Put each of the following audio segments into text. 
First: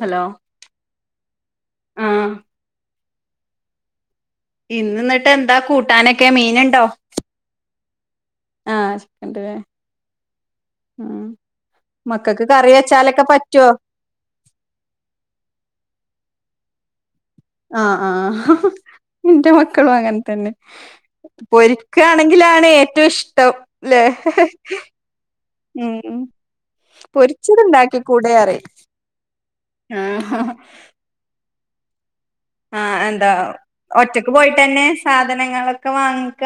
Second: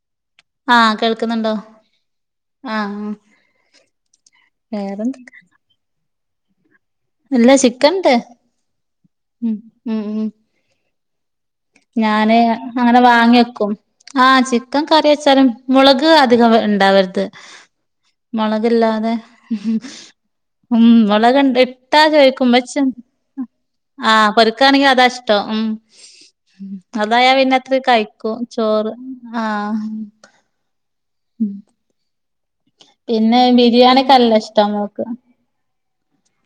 Hello ആഹ് കേൾക്കുന്നുണ്ടോ ആഹ് ആഹ് ആ ഇന്ന് ന്ന ട്ട് എന്താ കൂട്ടാനൊക്കെ മീന്ണ്ടോ അല്ലാ ചിക്കൻട് ആഹ് ചിക്കണ്ടല്ലേ ഉം ഞാന് മക്കൾക്ക് കറി അങ്ങനെ വെച്ചാലൊക്കെ വാങ്ങി പറ്റോ? വെക്കും ആഹ് ചിക്കൻ കറി വെച്ചാലും മുളക് അധികം ഉണ്ടാവരുത് ആഹ് ആഹ് മുളകില്ലാതെ ഇന്റെ മക്കളും അങ്ങനെ തന്നെ ഉം മുളക്ണ്ട് ഇട്ടാ ചോദിക്കുമ്പ പൊരിക്കാണെങ്കിലാണ് ഏറ്റവും ഇഷ്ടം ല്ലേ ആഹ് പൊരുക്കാണെങ്കിൽ അതാ ഇഷ്ടം ഉം അതായ പൊരിച്ചത് പിന്നത്തിരി ഇണ്ടാക്കി കൂടെ കഴിക്കും അറിം ചോറ്. ആഹ് [unintelligible] ഉം ആഹ് എന്താ ഒറ്റക്ക് നല്ല പോയിട്ട് ഇഷ്ടാ തന്നെ മോൾക്ക് സാധനങ്ങളൊക്കെ വാങ്ങിക്ക?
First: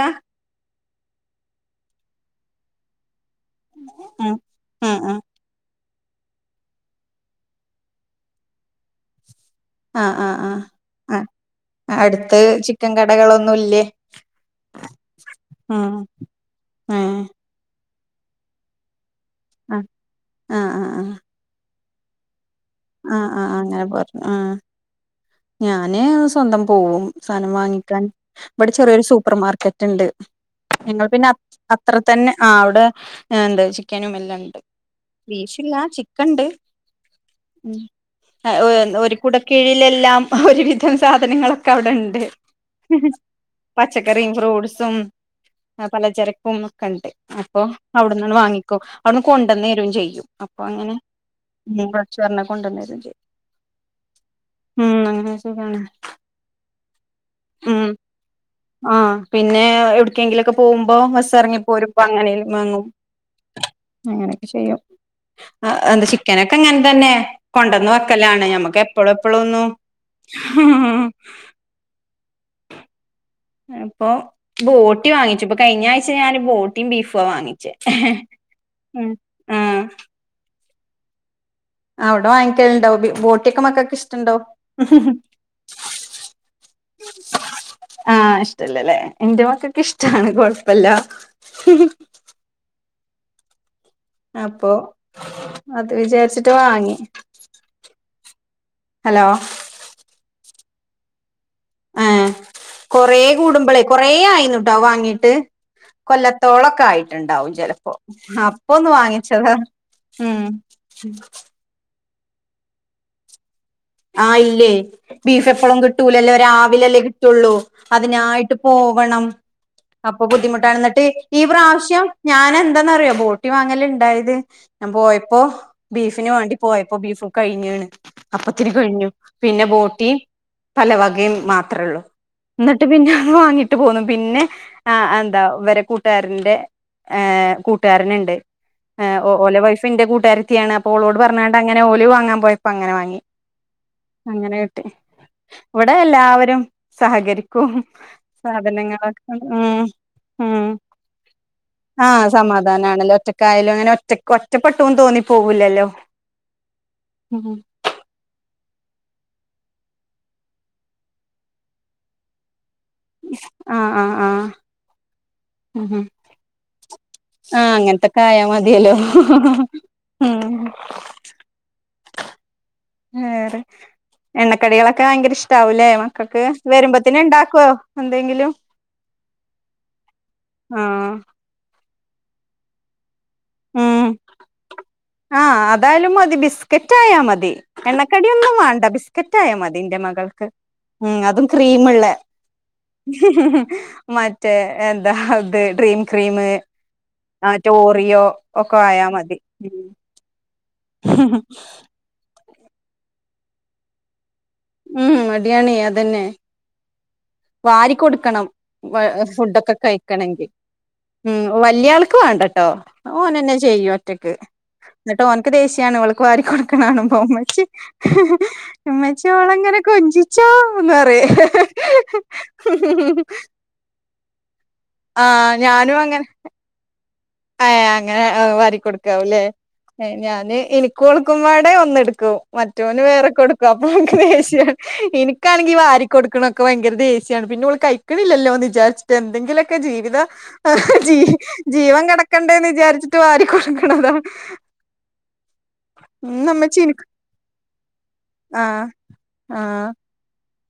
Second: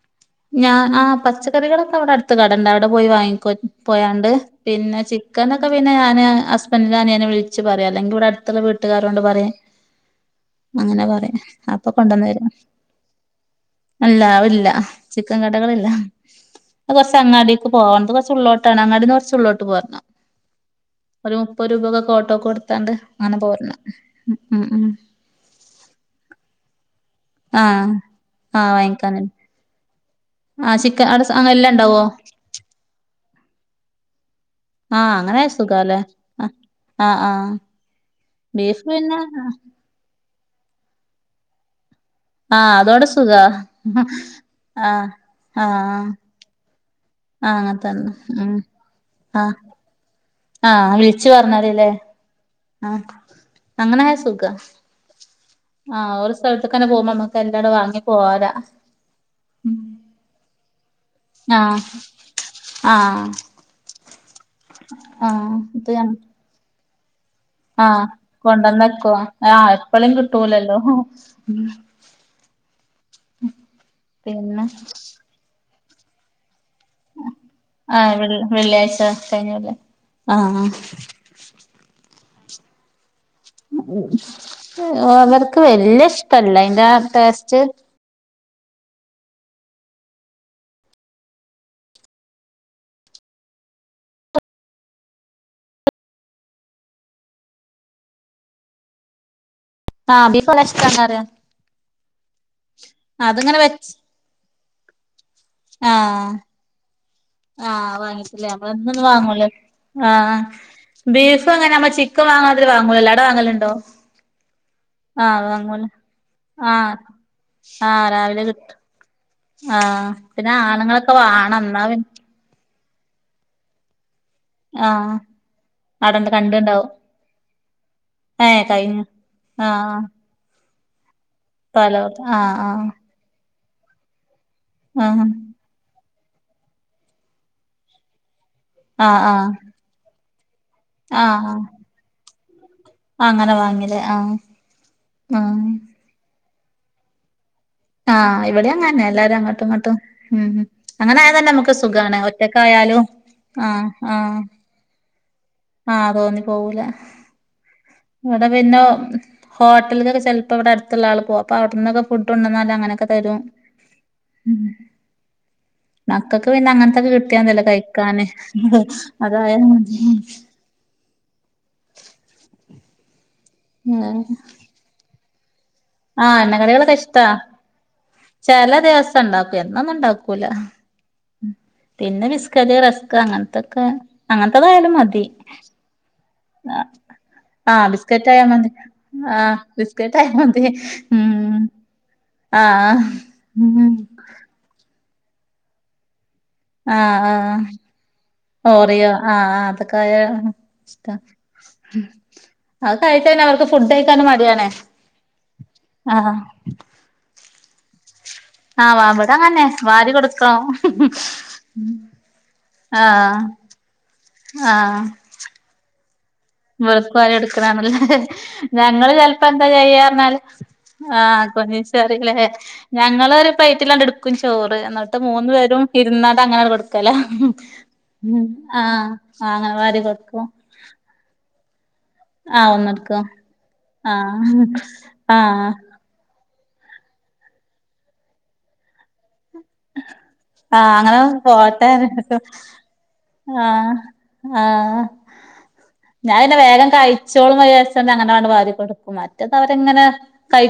ഞാൻ ആഹ് പച്ചക്കറികളൊക്കെ അവിടെ അടുത്ത് കടണ്ട്. അവിടെ പോയി വാങ്ങി ക്ക പോയാണ്ട്. ഉം ഉം പിന്നെ ഉം ചിക്കനൊക്കെ പിന്നെ ഞാന് ഹസ്ബൻഡിന്റെ അനിയനെ വിളിച്ച് പറയാ അല്ലെങ്കി ഇവിടെ അടുത്തുള്ള വീട്ടുകാരൊണ്ട് പറയാൻ. ആഹ് ആഹ് ആഹ് അങ്ങനെ പറയാ. അപ്പൊ ആഹ് കൊണ്ടൊന്ന് അടുത്ത് തരും. ചിക്കൻ കടകളൊന്നും ഇല്ലേ? അല്ല ഇല്ല ചിക്കൻ കടകളില്ല. ഉം അത് കൊറച്ച് ഏഹ് അങ്ങാടീക്ക് പോകണം അത് കുറച്ച് ഉള്ളോട്ടാണ്. അങ്ങാടിന്ന് കൊറച്ച് ഉള്ളോട്ട് ട്ട് ആഹ് പോരണം. ആഹ് ആഹ് ആഹ് ഒരു മുപ്പത് രൂപൊക്കെ ഓട്ടോക്ക് കൊടു ത്താണ്ട് ആഹ് അങ്ങനെ ആഹ് പോരണം. പറഞ്ഞു ആഹ് ഉം ഉം ഞാന് സ്വന്തം പോവും സായ്നം ആഹ് വാങ്ങിക്കാൻ. ആഹ് ഇവിടെ ചെറിയൊരു വാങ്ങിക്കാന് സൂപ്പർ മാർക്കറ്റ്ണ്ട്. ആ ചിക്കൻ ഞങ്ങള് അവിടെ പിന്നെ അ അങ്ങനെ എല്ലാം അത്ര ഉണ്ടാവോ തന്നെ ആഹ് അവിടെ എന്ത ചിക്കനും എല്ലാം ഉണ്ട്. ആഹ് അങ്ങനെ ബീഫില്ല സുഖാല്ലേ ചിക്കൻ ഉണ്ട് ആഹ് ആഹ് ബീഫ് ഒരു കൂട പിന്നെ കീഴിലെല്ലാം ഒരുവിധം സാധനങ്ങളൊക്കെ അവിടെണ്ട്. ആഹ് അതോടെ സുഖാ പച്ചക്കറീം ഫ്രൂട്ട്സും ആഹ് ആഹ് പലചരക്കും ഒക്കെണ്ട്. ആഹ് അപ്പം അങ്ങനത്തന്നെ അവിടന്നണ് ഉം വാങ്ങിക്കും. അവിടുന്ന് ആഹ് കൊണ്ടെന്ന് തരോം ചെയ്യും. അപ്പ ആഹ് അങ്ങനെ വിളിച്ചു [unintelligible] പറഞ്ഞാലില്ലേ വിളിച്ച് പറഞ്ഞാ കൊണ്ടെന്ന് തരോം ആഹ് ചെയ്യും. അങ്ങനായ സുഖാ ഉം അങ്ങനെ ശരിയാണ് ആഹ് ഒരു സ്ഥലത്തക്കന്നെ പോകുമ്പോ നമുക്ക് എല്ലാടോം വാങ്ങി പോകാലാ. ആഹ് പിന്നെ എവിടക്കെങ്കിലൊക്കെ പോകുമ്പോ ബസ് ആഹ് ഇറങ്ങിപ്പോരുമ്പ അങ്ങനെയും വാങ്ങും. ആഹ് അങ്ങനെയൊക്കെ ചെയ്യും. ആഹ് എന്ത ചിക്കനൊക്കെ അങ്ങനെതന്നെ കൊണ്ടന്ന് ആഹ് വെക്കലാണ്. നമ്മക്ക് എപ്പഴ കൊണ്ടന്നക്കുവാ എപ്പഴൊന്നും ആഹ് എപ്പളും കിട്ടൂലല്ലോ ഉം [inaudible] അപ്പൊ പിന്നെ ബോട്ടി വാങ്ങിച്ചു. ഇപ്പ കഴിഞ്ഞ ആഴ്ച ഞാന് ബോ ത്തിം ബീഫാ വാങ്ങിച്ചേ. ആഹ് വെള്ളി വെള്ളിയാഴ്ച ഉം കഴിഞ്ഞല്ലേ ആഹ് ആഹ് അവിടെ വാങ്ങിക്കലുണ്ടൊ പി പോ അവർക്ക് വല്ല്യ ഇഷ്ടല്ല അതിന്റെ ആ ടേസ്റ്റ് ആഹ് ഇഷ്ടല്ലല്ലേ, എന്റെ മക്കക്ക് ഇഷ്ടാണ് കൊഴപ്പല്ല. [unintelligible] അപ്പൊ അത് വിചാരിച്ചിട്ട് വാങ്ങി. ഹലോ ആഹ് ബീഫെല്ലാ ഇഷ്ടല്ലാത്തവരാര? ആഹ് കൊറേ അതിങ്ങനെ കൂടുമ്പളെ വെച്ച് കൊറേ ആയിന്നൂട്ടോ വാങ്ങീട്ട്. ആഹ് കൊല്ലത്തോളൊക്കായി. ണ്ടാവും ചെലപ്പോ ആഹ് വാങ്ങിട്ടില്ലേ അപ്പ ഒന്ന് നമ്മളെന്നൊന്നും വാങ്ങൂലേ വാങ്ങിച്ചതാണ്. ആഹ് ഉം ബീഫ് അങ്ങനെ നമ്മ ചിക്കൻ വാങ്ങണാതിരി വാങ്ങൂല്ലല്ലോ, അവിടെ വാങ്ങലുണ്ടോ? ആഹ് ഇല്ലേ, ആഹ് ബീഫ് എപ്പളും വാങ്ങൂലേ കിട്ടൂലല്ലോ ആഹ് രാവിലല്ലേ കിട്ടുള്ളൂ. ആഹ് രാവിലെ അതിനായിട്ട് പോ കിട്ടും വണം. ആഹ് അപ്പൊ പിന്നെ ബുദ്ധിമുട്ടാണ് എന്നിട്ട് ആണുങ്ങളൊക്കെ ഈ വാണം എന്നാ പി പ്രാവശ്യം ഞാനെന്താന്നറിയോ പോട്ടി വാങ്ങല്ണ്ടായത് ഞാൻ ആഹ് പോയപ്പോ ബീഫിന് അവിടെണ്ട് വേണ്ടി കണ്ടുണ്ടാവും പോയപ്പോ ബീഫ് കഴിഞേണ്. അപ്പ ഏഹ് കഴിഞ്ഞു പിന്നെ ആഹ് ബോട്ടിം പലവകെം മാ ത്രൊള്ളൂ. പലോർത്ത് ആഹ് എന്നിട്ട് പിന്നെ അത് വാങ്ങി ട്ട് പോന്നു. പിന്നെ ആഹ് എന്താ ഇവരെ കൂട്ടുകാരന്റെ ഏഹ് കൂട്ടുകാരന്ണ്ട് ആഹ് ഏഹ് ആഹ് ഓല ആഹ് വൈഫ് ഇന്റെ കൂട്ടുകാരത്തിയാണ് അപ്പോ ഓളോട് ആഹ് പറഞ്ഞാട്ടങ്ങനെ ഓല് വാങ്ങാൻ പോയപ്പോ അങ്ങനെ വാങ്ങി അങ്ങനെ വങ്ങിലെ? അങ്ങനെ കിട്ടി ഇവടെ എല്ലാവരും സഹകരിക്കും ആഹ് ഇവിടെയും അങ്ങനെന്നെ സാധനങ്ങളക്കെ എല്ലാരും അങ്ങോട്ടും ഉം ഇങ്ങോട്ടും ഉം അങ്ങനെ ആയാ തന്നെ നമുക്ക് സുഖാണ് ആഹ് ഒറ്റക്കായാലും സമാധാനാണല്ലോ ഒറ്റ ക്കായലും ആഹ് അങ്ങനെ ഒറ്റ ആഹ് ഒറ്റപ്പെട്ടന്ന് തോന്നി പോവൂല്ലല്ലോ ആഹ് ഉം ഇവടെ പിന്നെ ഹോട്ടൽകൊക്കെ ചെൽപ്പോ ഇവടെ അടുത്തുള്ളാള് പോവും അപ്പൊ അവിടെന്നൊക്കെ ഫുഡ് കോണ്ടന്നാല് അങ്ങനെക്കെ തരും ഉം ഉം ഉം മക്കക്ക് പിന്നെ അങ്ങനത്തൊക്കെ കിട്ടിയ മതിയല്ലോ കഴിക്കാന് ആയാ മതിയല്ലോ അതായ മതി ഉം ഉ വേറെ എണ്ണക്കടികളൊക്കെ ഭയങ്കര ഇഷ്ടാവൂലേ? ആഹ് മക്കൾക്ക് എണ്ണ കടികളൊക്കെ വരുമ്പത്തിന് ഇഷ്ട്ട ഇണ്ടാക്കുവോ എന്തെങ്കിലും ചെല ദിവസം ഇണ്ടാക്കും എന്നൊന്നും ഇണ്ടാക്കൂല ആഹ് പിന്നെ ബിസ്കറ്റ്, റസ്ക്ക് അങ്ങന ഉം ആഹ് അതായാലും മതി ബിസ്കറ്റായ മതി ആഹ് ബിസ്കറ്റായാ എണ്ണക്കടിയൊന്നും മതി വേണ്ട ബിസ്ക്കറ്റ് ആയ ആഹ് മതി ഇന്റെ ബിസ്കറ്റായാ മകൾക്ക് മതി ഉം അതും ക്രീമ്ള്ളെ ആഹ് ഉം മറ്റേ എന്താ ഇത് ഡ്രീം ക്രീം ആഹ് ആഹ് മറ്റെ ഓറിയോ ഒക്കെ ആയാ ഓറിയോ മടി ആഹ് അതൊക്കെ അ ഇശ്ട്ട അതൊക്കെ ആയിട്ടന്നെ അവർക്ക് ഫുഡ് കഴിക്കാനും മടിയാണ് ഉം മടിയാണേ അതന്നെ വാരി കൊടുക്കണം ആഹ് ഇവടങ്ങന്നെ ഫുഡൊക്കെ വാരി കഴിക്കണെങ്കി കൊടുക്കണം ഉം വല്ല്യാൾക്ക് വേണ്ട ട്ടോ അഹ് ആഹ് ഓനന്നെ ചെയ്യും ഒറ്റക്ക് ആഹ് ഇന്നെട്ട് ഓൻക്ക് ദേഷ്യാണ് അവൾക്ക് വാരി കൊടുക്ക ണേ കാണുമ്പോ വെളുക്കുവാരി ഇമ്മച്ചി എടുക്കണാണല്ലേ ഞങ്ങള് ഇമ്മച്ചി ചെലപ്പോ ഓളങ്ങനെ കൊഞ്ചിച്ചോന്ന് പറയും കൊഞ്ചിച്ചോ പറിയിലെ? ഞങ്ങളൊരു പ്ലൈറ്റിലാണ്ട് ഇട്ക്കും ചോറ് എന്നിട്ട് മൂന്ന് ആഹ് പേരും ഞാനും അങ്ങനെ ഇരുന്നാണ്ട് അങ്ങനാണ്ട് കൊടുക്ക ല ഏഹ് അങ്ങനെ ഉം വാരി ആഹ് അങ്ങനെ വാരി കൊടുക്കും കൊടുക്കുമ്പാടെ ഒന്നെടു ക്കും ആഹ് മറ്റോന് ഒന്നെടുക്കും വേറെ കൊടുക്കും അപ്പൊ ഇൻക്ക് ആഹ് ദേഷ്യാണ് ആഹ് ഇനിക്കാണെങ്കി വാരി കൊ ടുണക്കെ ഭയങ്കര ദേശ്യാണ് പിന്നെ ഓള് കഴിക്ക്ണില്ലല്ലോന്ന് വിചാരിച്ചിട്ട് എന്തെങ്കിലൊ ക്കെ ജീവിതം ആഹ് അങ്ങനെ ജീവ പോട്ടെ ജീവൻ കെടക്ക ണ്ടേന്ന് വിചാരിച്ചിട്ട് വാരി ആഹ് കൊടുക്ക്ണതാ ആഹ് ഞാൻ പിന്നെ വേഗം കഴിച്ചോളും വിചാരിച്ചാണ്ട് അങ്ങനാണ്ട് വാരി ആഹ് കൊടുക്കും മറ്റെത് ആഹ് അവര്ങ്ങനെ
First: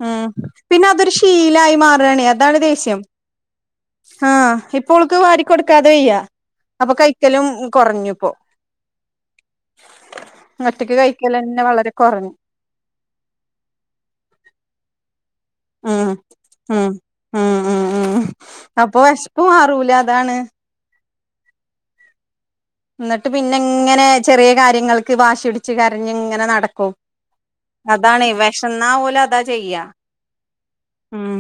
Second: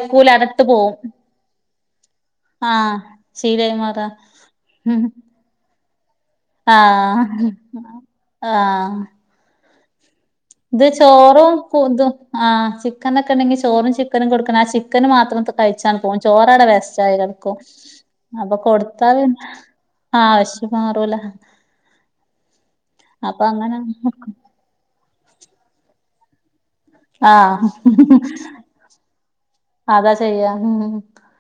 ഉം പിന്നെ അതൊരു ശീലായി മാറണേ അതാണ് ആഹ് ദേശ്യം ശീലായി മാറാ ആഹ് ഉം ഇപ്പോൾക്ക് വാരി കൊടുക്കാതെ വയ്യാ ആഹ് ആഹ് ഇത് ഒറ്റക്ക് കഴിക്കലന്നെ വളരെ ചോറും കൊറഞ്ഞു ആ ചിക്കനൊക്കെ ഇണ്ടെങ്കി ചോറും ചിക്കനും കൊടുക്കണം ആ ചിക്കന് മാത്രം തി കഴിച്ചാണ്ട് ഉം പോകും ചോറവ്ടെ ഉം വേസ്റ്റായി കട്ക്കും ഉം ഉം ഉം അപ്പൊ കൊടുത്താ വെശപ്പ് പിന്നെ മാറൂല ആഹ് അതാണ് വെശപ്പ് മാറൂല്ലോ ഇന്നെട്ട് പിന്നെങ്ങനെ ചെറിയ കാര്യങ്ങൾക്ക് വാശി പിടിച്ച് കരഞ്ങ്ങനെ നട ക്കും ആഹ് അതാണെ വെശന്നാ ഓല് അതാ ചെയ്യാ അതാ ചെയ്യാ ഉം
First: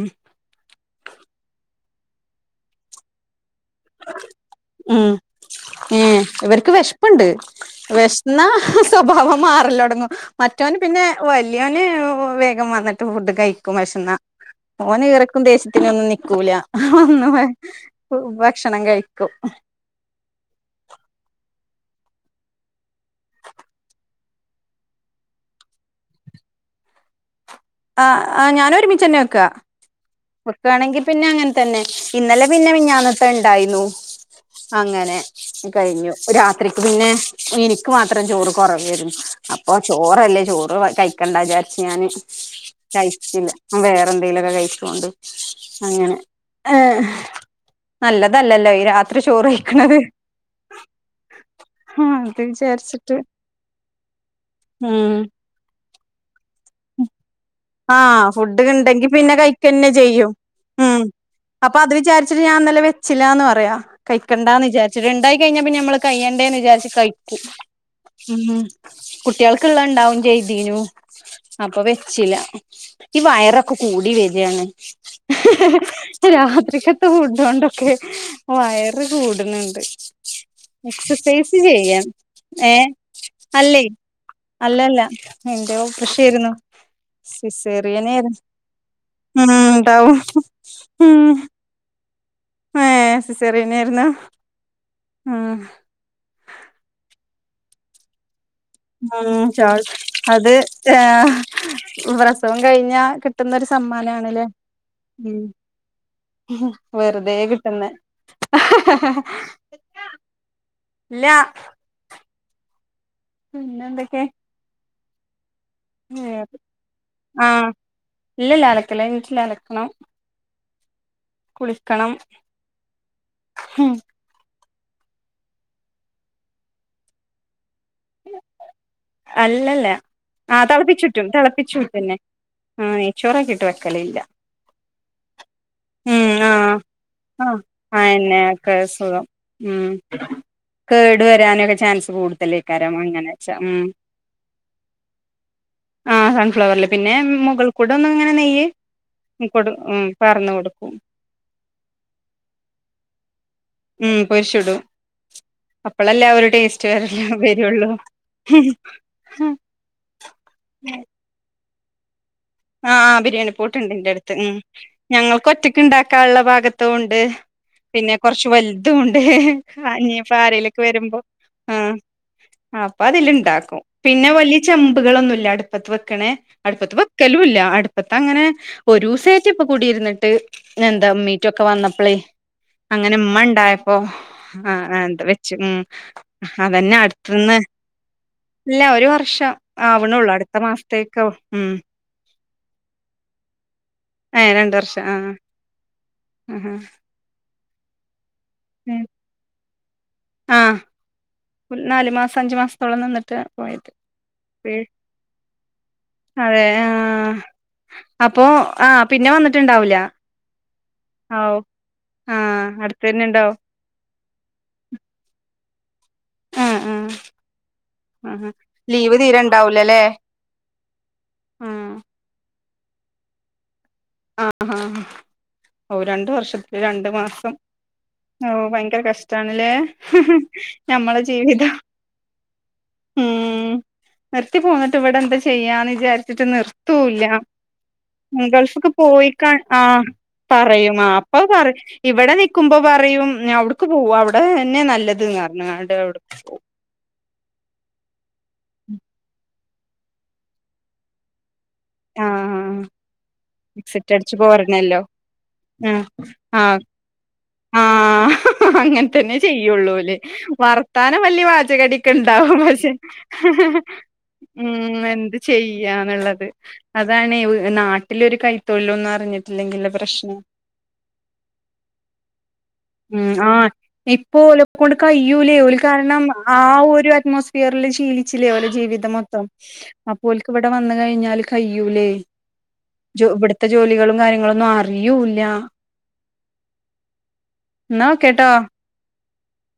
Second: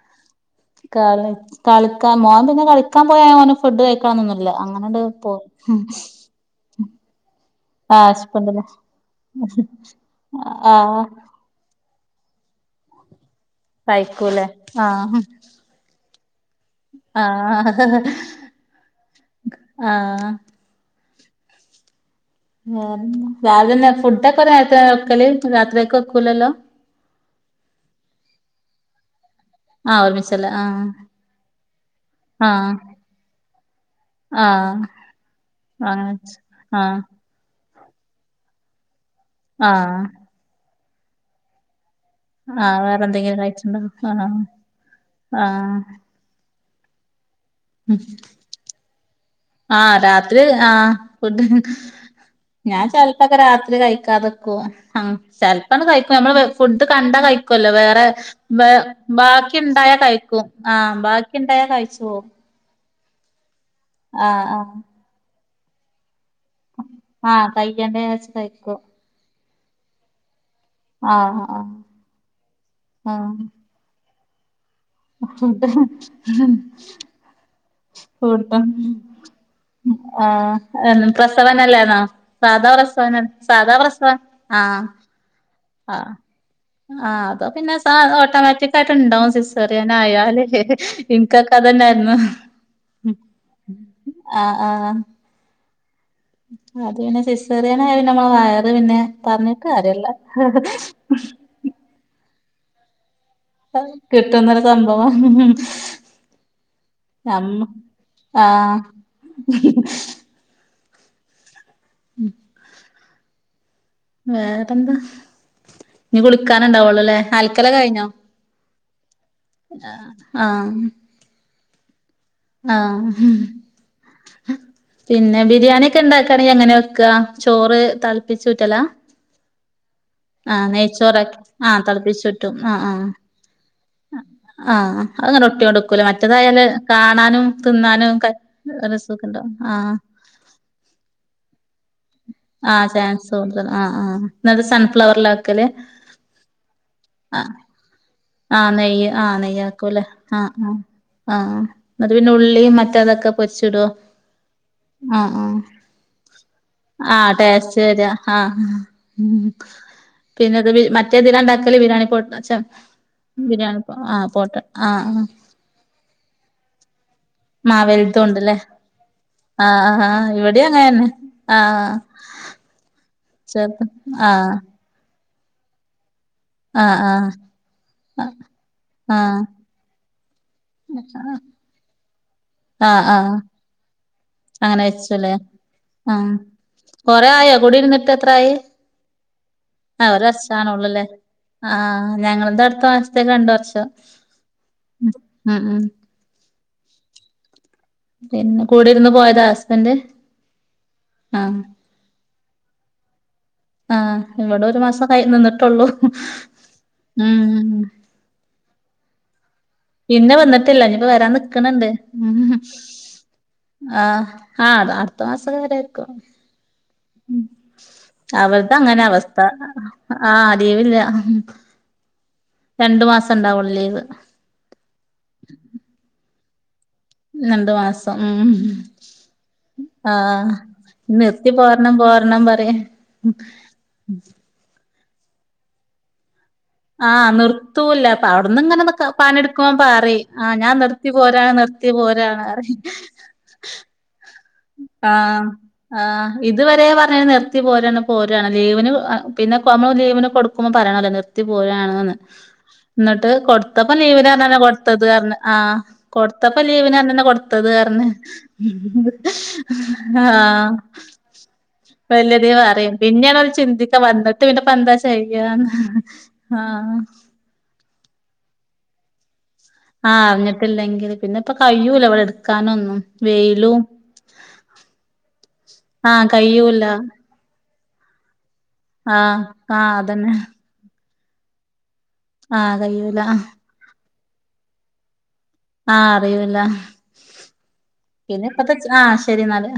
കളി കളിക്കാൻ മോം പിന്നെ കളിക്കാൻ പോയ ഓന് ഫുഡ് കഴിക്കണന്നൊന്നുല്ല അങ്ങനണ്ട് ഉം പോവും ഏഹേ ഇവർക്ക് വെശപ്പ്ണ്ട് ആഹ് വെഷന്ന വിശപ്പുണ്ടല്ലേ സ്വഭാവം മാറലൊട്ങ്ങും മറ്റോന് പിന്നെ ആഹ് വ ല്ലിയോന് വേഗം വന്നിട്ട് ഫുഡ് കഴിക്കും വിശന്ന കഴിക്കൂലേ ഓന് ആഹ് ഈറക്കും ദേശത്തിനൊന്നും നിക്കൂല ആഹ് ഒ ഭക്ഷണം കഴിക്കും ആഹ ഉം രാവിലെന്നെ ഫുഡോക്കെ നേരത്തന്നെ വെക്കല് രാത്രിക്ക്‌ വെക്കൂലല്ലോ ആ ആ ഞാന് ഒരുമിച്ചന്നെ വെക്കാ ആ ഒര്മിച് വക്കയാണെങ്കി പിന്നെ അങ്ങനെ തന്നെ ഇന്നലെ പിന്നെ ആഹ് മിഞ്ഞന്നത്തെ ഇണ്ടായിന്നു ആഹ് അങ്ങനെ അങ്ങനെ കഴിഞ്ഞു വെച്ച് രാത്രിക്ക് ആഹ് പിന്നെ എനിക്ക് മാത്രം ചോറ് കൊറവേരുന്നു അപ്പൊ ആഹ് ചോറല്ലേ ചോറ് കൈക്കണ്ടാചാരിച്ച ഞാന് ആഹ് വേറെന്തെങ്കിലും കഴിച്ചില്ല വേറെന്തെങ്കിലുമൊക്കെ കഴിചോണ്ട് ആഹ ഏ നല്ലതല്ലല്ലോ ഈ രാത്രി ചോറ് ആഹ കഴിക്കണത് രാത്രി ആഹ ഫുഡ അത് ഞാൻ വിചാരിച്ചിട്ട് ചെിലപ്പോക്കെ രാത്രി കഴിക്കാതെക്കുവ ആ ഉം ചെല കഴിക്കും നമ്മള് ഫുഡ് കണ്ടാ കഴിക്കുല്ലോ വേറെ ആഹ് ഫുഡ് ഉണ്ടെങ്കി പിന്നെ ബാക്കി കഴിക്കന്നെ ഉണ്ടായ ചെയ്യും കഴിക്കും ആ ഉം ബാക്കി ഉണ്ടായാ അപ്പൊ അത് കഴിച്ചു പോവും ഞാൻ വിചാരിച്ചിട്ട് ഇന്നലെ വെച്ചില്ലാന്ന് പറയാ ആഹ് കഴിക്കണ്ട എന്ന് ആഹ് വിചാരിച്ചട്ട ഇണ്ടായി കഴിഞ്ഞാ നമ്മള് കഴ്യണ്ടന്ന് ചാരിച്ച് കഴിക്കും ആഹ് കയ്യന്റെ വെച്ച് ഉം കഴിക്കും കുട്ടികൾക്കള്ള ഉണ്ടാവും ചെയ്തീനു ആഹ് ആഹ് അപ്പൊ വെച്ചില്ല ഈ ആഹ് വയറ ക്കെ കൂടി വരാണ് ഫുഡ് രാത്രിക്കത്തെ ഫുഡോണ്ടൊക്കെ ഫുഡും വയറ് കൂടുന്നുണ്ട് ആഹ് എക്സസൈസ് പ്രസവനല്ലേന്നോ ചെയ്യൻ സാധാ ഏഹ പ്രസവന സാധാ അല്ലേ പ്രസവം ആഹ് അല്ലല്ല ന്റെ ഓപ്പറേഷനേയിരുന്നു ആ അതോ പിന്നെ സ ഓട്ടോമാറ്റിക് ആയിട്ട് ഉണ്ടാവും ഉം സിസറിയൻ ഉണ്ടാവും ആായല് ഉം ഇനകൊക്കെ അതന്നെയിരുന്നു ഏ സിസേറിയനെയിരുന്നു ആഹ് ആ അത് പിന്നെ സിസെറിയന പിന്ന നമ്മള് വയറ് പിന്നെ ഉം പറഞ്ഞിട്ട് കാര്ല്ല അത് പ്രസവം കഴിഞ്ഞാ കിട്ടുന്നൊരു സമ്മാനമാണല്ലേ കിട്ടുന്നൊരു സംഭവം ഉം വെറുതെ നമ്മ കിട്ടുന്നെ ആഹ് ഇല്ല ഉം പിന്നെ എന്തൊക്കെയ വേറെന്താ ഇനി കുളിക്കാന ഉണ്ടാവള്ളോ അല്ലേ ആൽക്കല കഴിഞ്ഞോ ഇല്ല അലക്കല് കഴിഞ്ഞിട്ടില്ല ആഹ കുളിക്കണം ആഹ പിന്നെ ബിരിയാണി ഒക്കെ ഇണ്ടാക്കയാണെങ്കിൽ അങ്ങനെ വെക്ക ചോറ് തളപ്പിച്ചുറ്റലാ അല്ലല്ല ആഹ് തിളപ്പിച്ചുട്ടും നെയ്ച്ചോറാക്കി ആഹ് തിളപ്പിച്ചുട്ടുന്നെ തളപ്പിച്ചൂറ്റും ആ നെയച്ചോറക്ക ഇട്ട് വെക്കല് ഇല്ല ആഹ അത് നല്ലോണം ഒട്ടിയൊണ്ട്കൂലെ മറ്റേതായാല ആഹ് കാണാനും ആഹ് തിന്നാനും ഒക്കെ അയന്നെ സുഖം ഉം കേടു വരാനൊക്കെ ചാൻസ് ആ കൂടുതലേക്കാരം അങ്ങനെ വെച്ചാ ചാൻസ് ആ ഉം ആ ന്നിട്ട് സൺഫ്ലവറലാ വെക്കല് ആഹ് സൺഫ്ലവറില് പിന്നെ ആ മുകൾ കൂടെ ഒന്ന് ഇങ്ങനെ നെയ്യ് ആഹ നെയ്യ ആഹ നെയ്യ കൊടു ഉം ആക്കൂല്ലേ ആഹ് പാർന്ന് ആ കൊടുക്കും ആഹ ന്നിട്ട് പിന്നെ ഉള്ളിയും മറ്റതൊക്കെ പൊര്ച്ചിടോ? ഉം പൊരിച്ചിടും അപ്പളല്ലേ ആ ഒരു ടേസ് ആഹ് ടേസ്റ്റ് വരാ ആഹ് ആഹ് പിന്നെത് മി മ റ്റേതിലാ ഇണ്ടാക്കല് ബിരിയാണി പോട്ട് അഹ് ച്ച ആഹ് ആഹ് ബിരിയാണി പോട്ട്ണ്ട് ഇൻ്റെട്ത്ത്. ഉം ആഹ് ആഹ് ഞങ്ങൾക്ക് ഒറ്റക്ക് ണ്ടാക്കാൻള്ള പാകത്തതൂണ്ട്. ആഹ് പിന്നെ വലുതും കൊറച്ച് ഉണ്ടല്ലേ വല്തൂണ്ട്. ആഹ് ഇഞ്ഞിപ്പാരേലൊക്കെ വരുമ്പം ആഹ്. അപ്പൊ അതില്ണ്ടാക്കും. ചെറുത് പിന്നെ ആഹ് വലിയ ചെമ്പുകളൊന്നുംല്ല അടുപ്പത്ത് വെക്ക്ണേ. അടുപ്പത്ത് ആഹ് വെ ആഹ് ക്കലൂല്ല. അടുപ്പത്തങ്ങനെ, ആഹ് ഒരൂസേറ്റെ ഇപ്പ കുടിയിര്ന്നിട്ട്. എന്താ മീറ്റൊക്കെ വന്നപ്പളേ. ആഹ് അങ്ങനെ ആഹ് ഉമ്മ ഉണ്ടായപ്പോ ആ അങ്ങനെ വെച്ചു എന്താ ല്ലേ വെച്ച് ഉം ആഹ്. അതന്നെ കൊറെ അടുത്തുന്ന് ആയോ കുടി ഇര്ന്നിട്ട് എത്രായി? ഇല്ല ഒരു വർഷം ആഹ് ഒര് ആവണുള്ളൂ അടുത്ത വർഷാവ്ണൊള്ളുല്ലേ. മാസത്തേക്കാവും ഉം ആഹ് ഞങ്ങളത് അടുത്ത മാസത്തേക്ക് രണ്ട് വർഷം. ഏഹ് രണ്ട് വർഷം. ആഹ്. ഉം ഉം ആഹാ പിന്നെ കുടിര്ന്ന് പോയതാ ഹസ്ബൻഡ്? ആഹ് ആഹ് ആഹ്. നാല് മാസം അഞ്ച് മാസത്തോളം നിന്നിട്ട്. പോയത് ആഹ് ഇവടെ വീ ഒരു മാസം കയ് നിന്നിട്ടൊള്ളൂ. ഉം അപ്പോ ആഹ് പിന്നെ വന്നിട്ടുണ്ടാവുലാ. പിന്നെ വന്നിട്ടില്ല ഇഞ്പ്പം വരാൻ നിക്ണ് ണ്ട്. ആഹ് അടുത്തന്നെ ഉണ്ടാവും ആഹ് ആഹ് അത് അടുത്ത മാസൊക്കെ വര്വായിരിക്കും. ആഹ് ആഹ്. ഉം. ആഹ് അവൾതങ്ങനെ ലീവ് അവസ്ഥ. തീരെ ഉണ്ടാവൂലല്ലേ ആഹ് ലീവില്ല്യാ ആഹ് രണ്ടു മാസം ണ്ടാവൊള്ളു ലീവ്. ആഹ് ഹാ. ഔഹ് രണ്ട് വർഷ ത്ത്ന് രണ്ട് മാസം. രണ്ടു മാസം ഉം ഓഹ് ഭയങ്കര കഷ്ട്ടാണ് ല്ലേ. ആഹ് നിർത്തി പോരണം പോരണം പറ്യാ. ർത്തി പോന്നിട്ട് ഇവെടെ എന്താ ചെയ്യാന്ന് വിചാരിച്ചിട്ട് നിർ ആഹ് നിർത്തൂല അപ്പൊ അവ്ടുന്ന് ഇങ്ങനെന്നൊക്ക പോയിക്കാ പണിട്ക്കുമ്പോ ആഹ് പറയും. ആഹ് ഞാൻ പറയും നിർത്തി ആഹ് പോരാ നിർത്തി പോരാണ് പറയും. ഉം ഇഞ്ഞവ്ട്ക്ക് പോവാ അവ്ടെന്നെ നല്ലത് ന്ന് പർഞ്ങ്ങാണ്ട് അവ്ട്ക്ക് പോവും. ഇതരേ പർഞ്ഞീനി നിർ ത്തി പോരാണ് പോരാണ്. ലീവിന് പിന്നെപ്പോ നമ്മൾ ലീവിന് കൊടുക്കുമ്പം പറയണല്ലോ നിർത്തി പോരാണ്. ആന്ന്. ആഹ് ഇന്നട്ട് കൊടുത്തപ്പം എക്സിറ്റ് ലീവിന് അടിച്ചു പർഞ്ഞന്നെ പോരണല്ലോ കൊടുത്തത് പർഞ്. ആഹ് കൊടുത്തപ്പം ആഹ് ലീവിന് പർഞ്ഞെന്നെ കൊട് ത്തത് പർഞ്. ചെയ്യുള്ളൂല്ലേ. വർത്താനം വല്യ വല്യതേ വാചകടിയൊക്കെണ്ടാവും. പക്ഷെ, പറയും പിന്നെയാണ് ഓല് ചിന്തിക്ക വന്നിട്ട് പിന്നെപ്പ എന്താ ഉം എന്ത് ചെയ്യാന്ന് ചെയ്യാന്ന്ള്ളത്. ആഹ് അതാ ണെ. നാട്ടിലൊരു കൈ തൊഴിലൊന്നും അറിഞ്ഞിട്ടില്ലെങ്കില്ലെ ആഹ് പ്രശ്നം അറിഞ്ഞിട്ടില്ലെങ്കിൽ പിന്നെപ്പ കയ്യൂല ഇവടെ ഇട്ക്കാനൊന്നും. ഉം ആഹ് ഇപ്പൊ ഓലെകൊണ്ട് കയ്യൂലേ ഓല് കാരണം ആഹ് ആ കയ്യൂല ഒരു അറ്റ്മോസ് ഫിയറിൽ ശീലിച്ചില്ലേ ഓലെ ജീവിതം ആഹ് മൊത്തം ആഹ് അതന്നെ അപ്പോൽക്ക് ഇവടെ വന്ന് കഴിഞ്ഞാല് കയ്യൂലേ. ആഹ് കയ്യൂല. ത്ത ജോലികളും കാര്യങ്ങളൊന്നും അറിയ്യൂല്ല. ആഹ് അറിയൂല്ല. എന്നാ ഓക്കേട്ടോ പിന്നെപ്പത്തെ ച് ആഹ് ശരി ന്നാല്.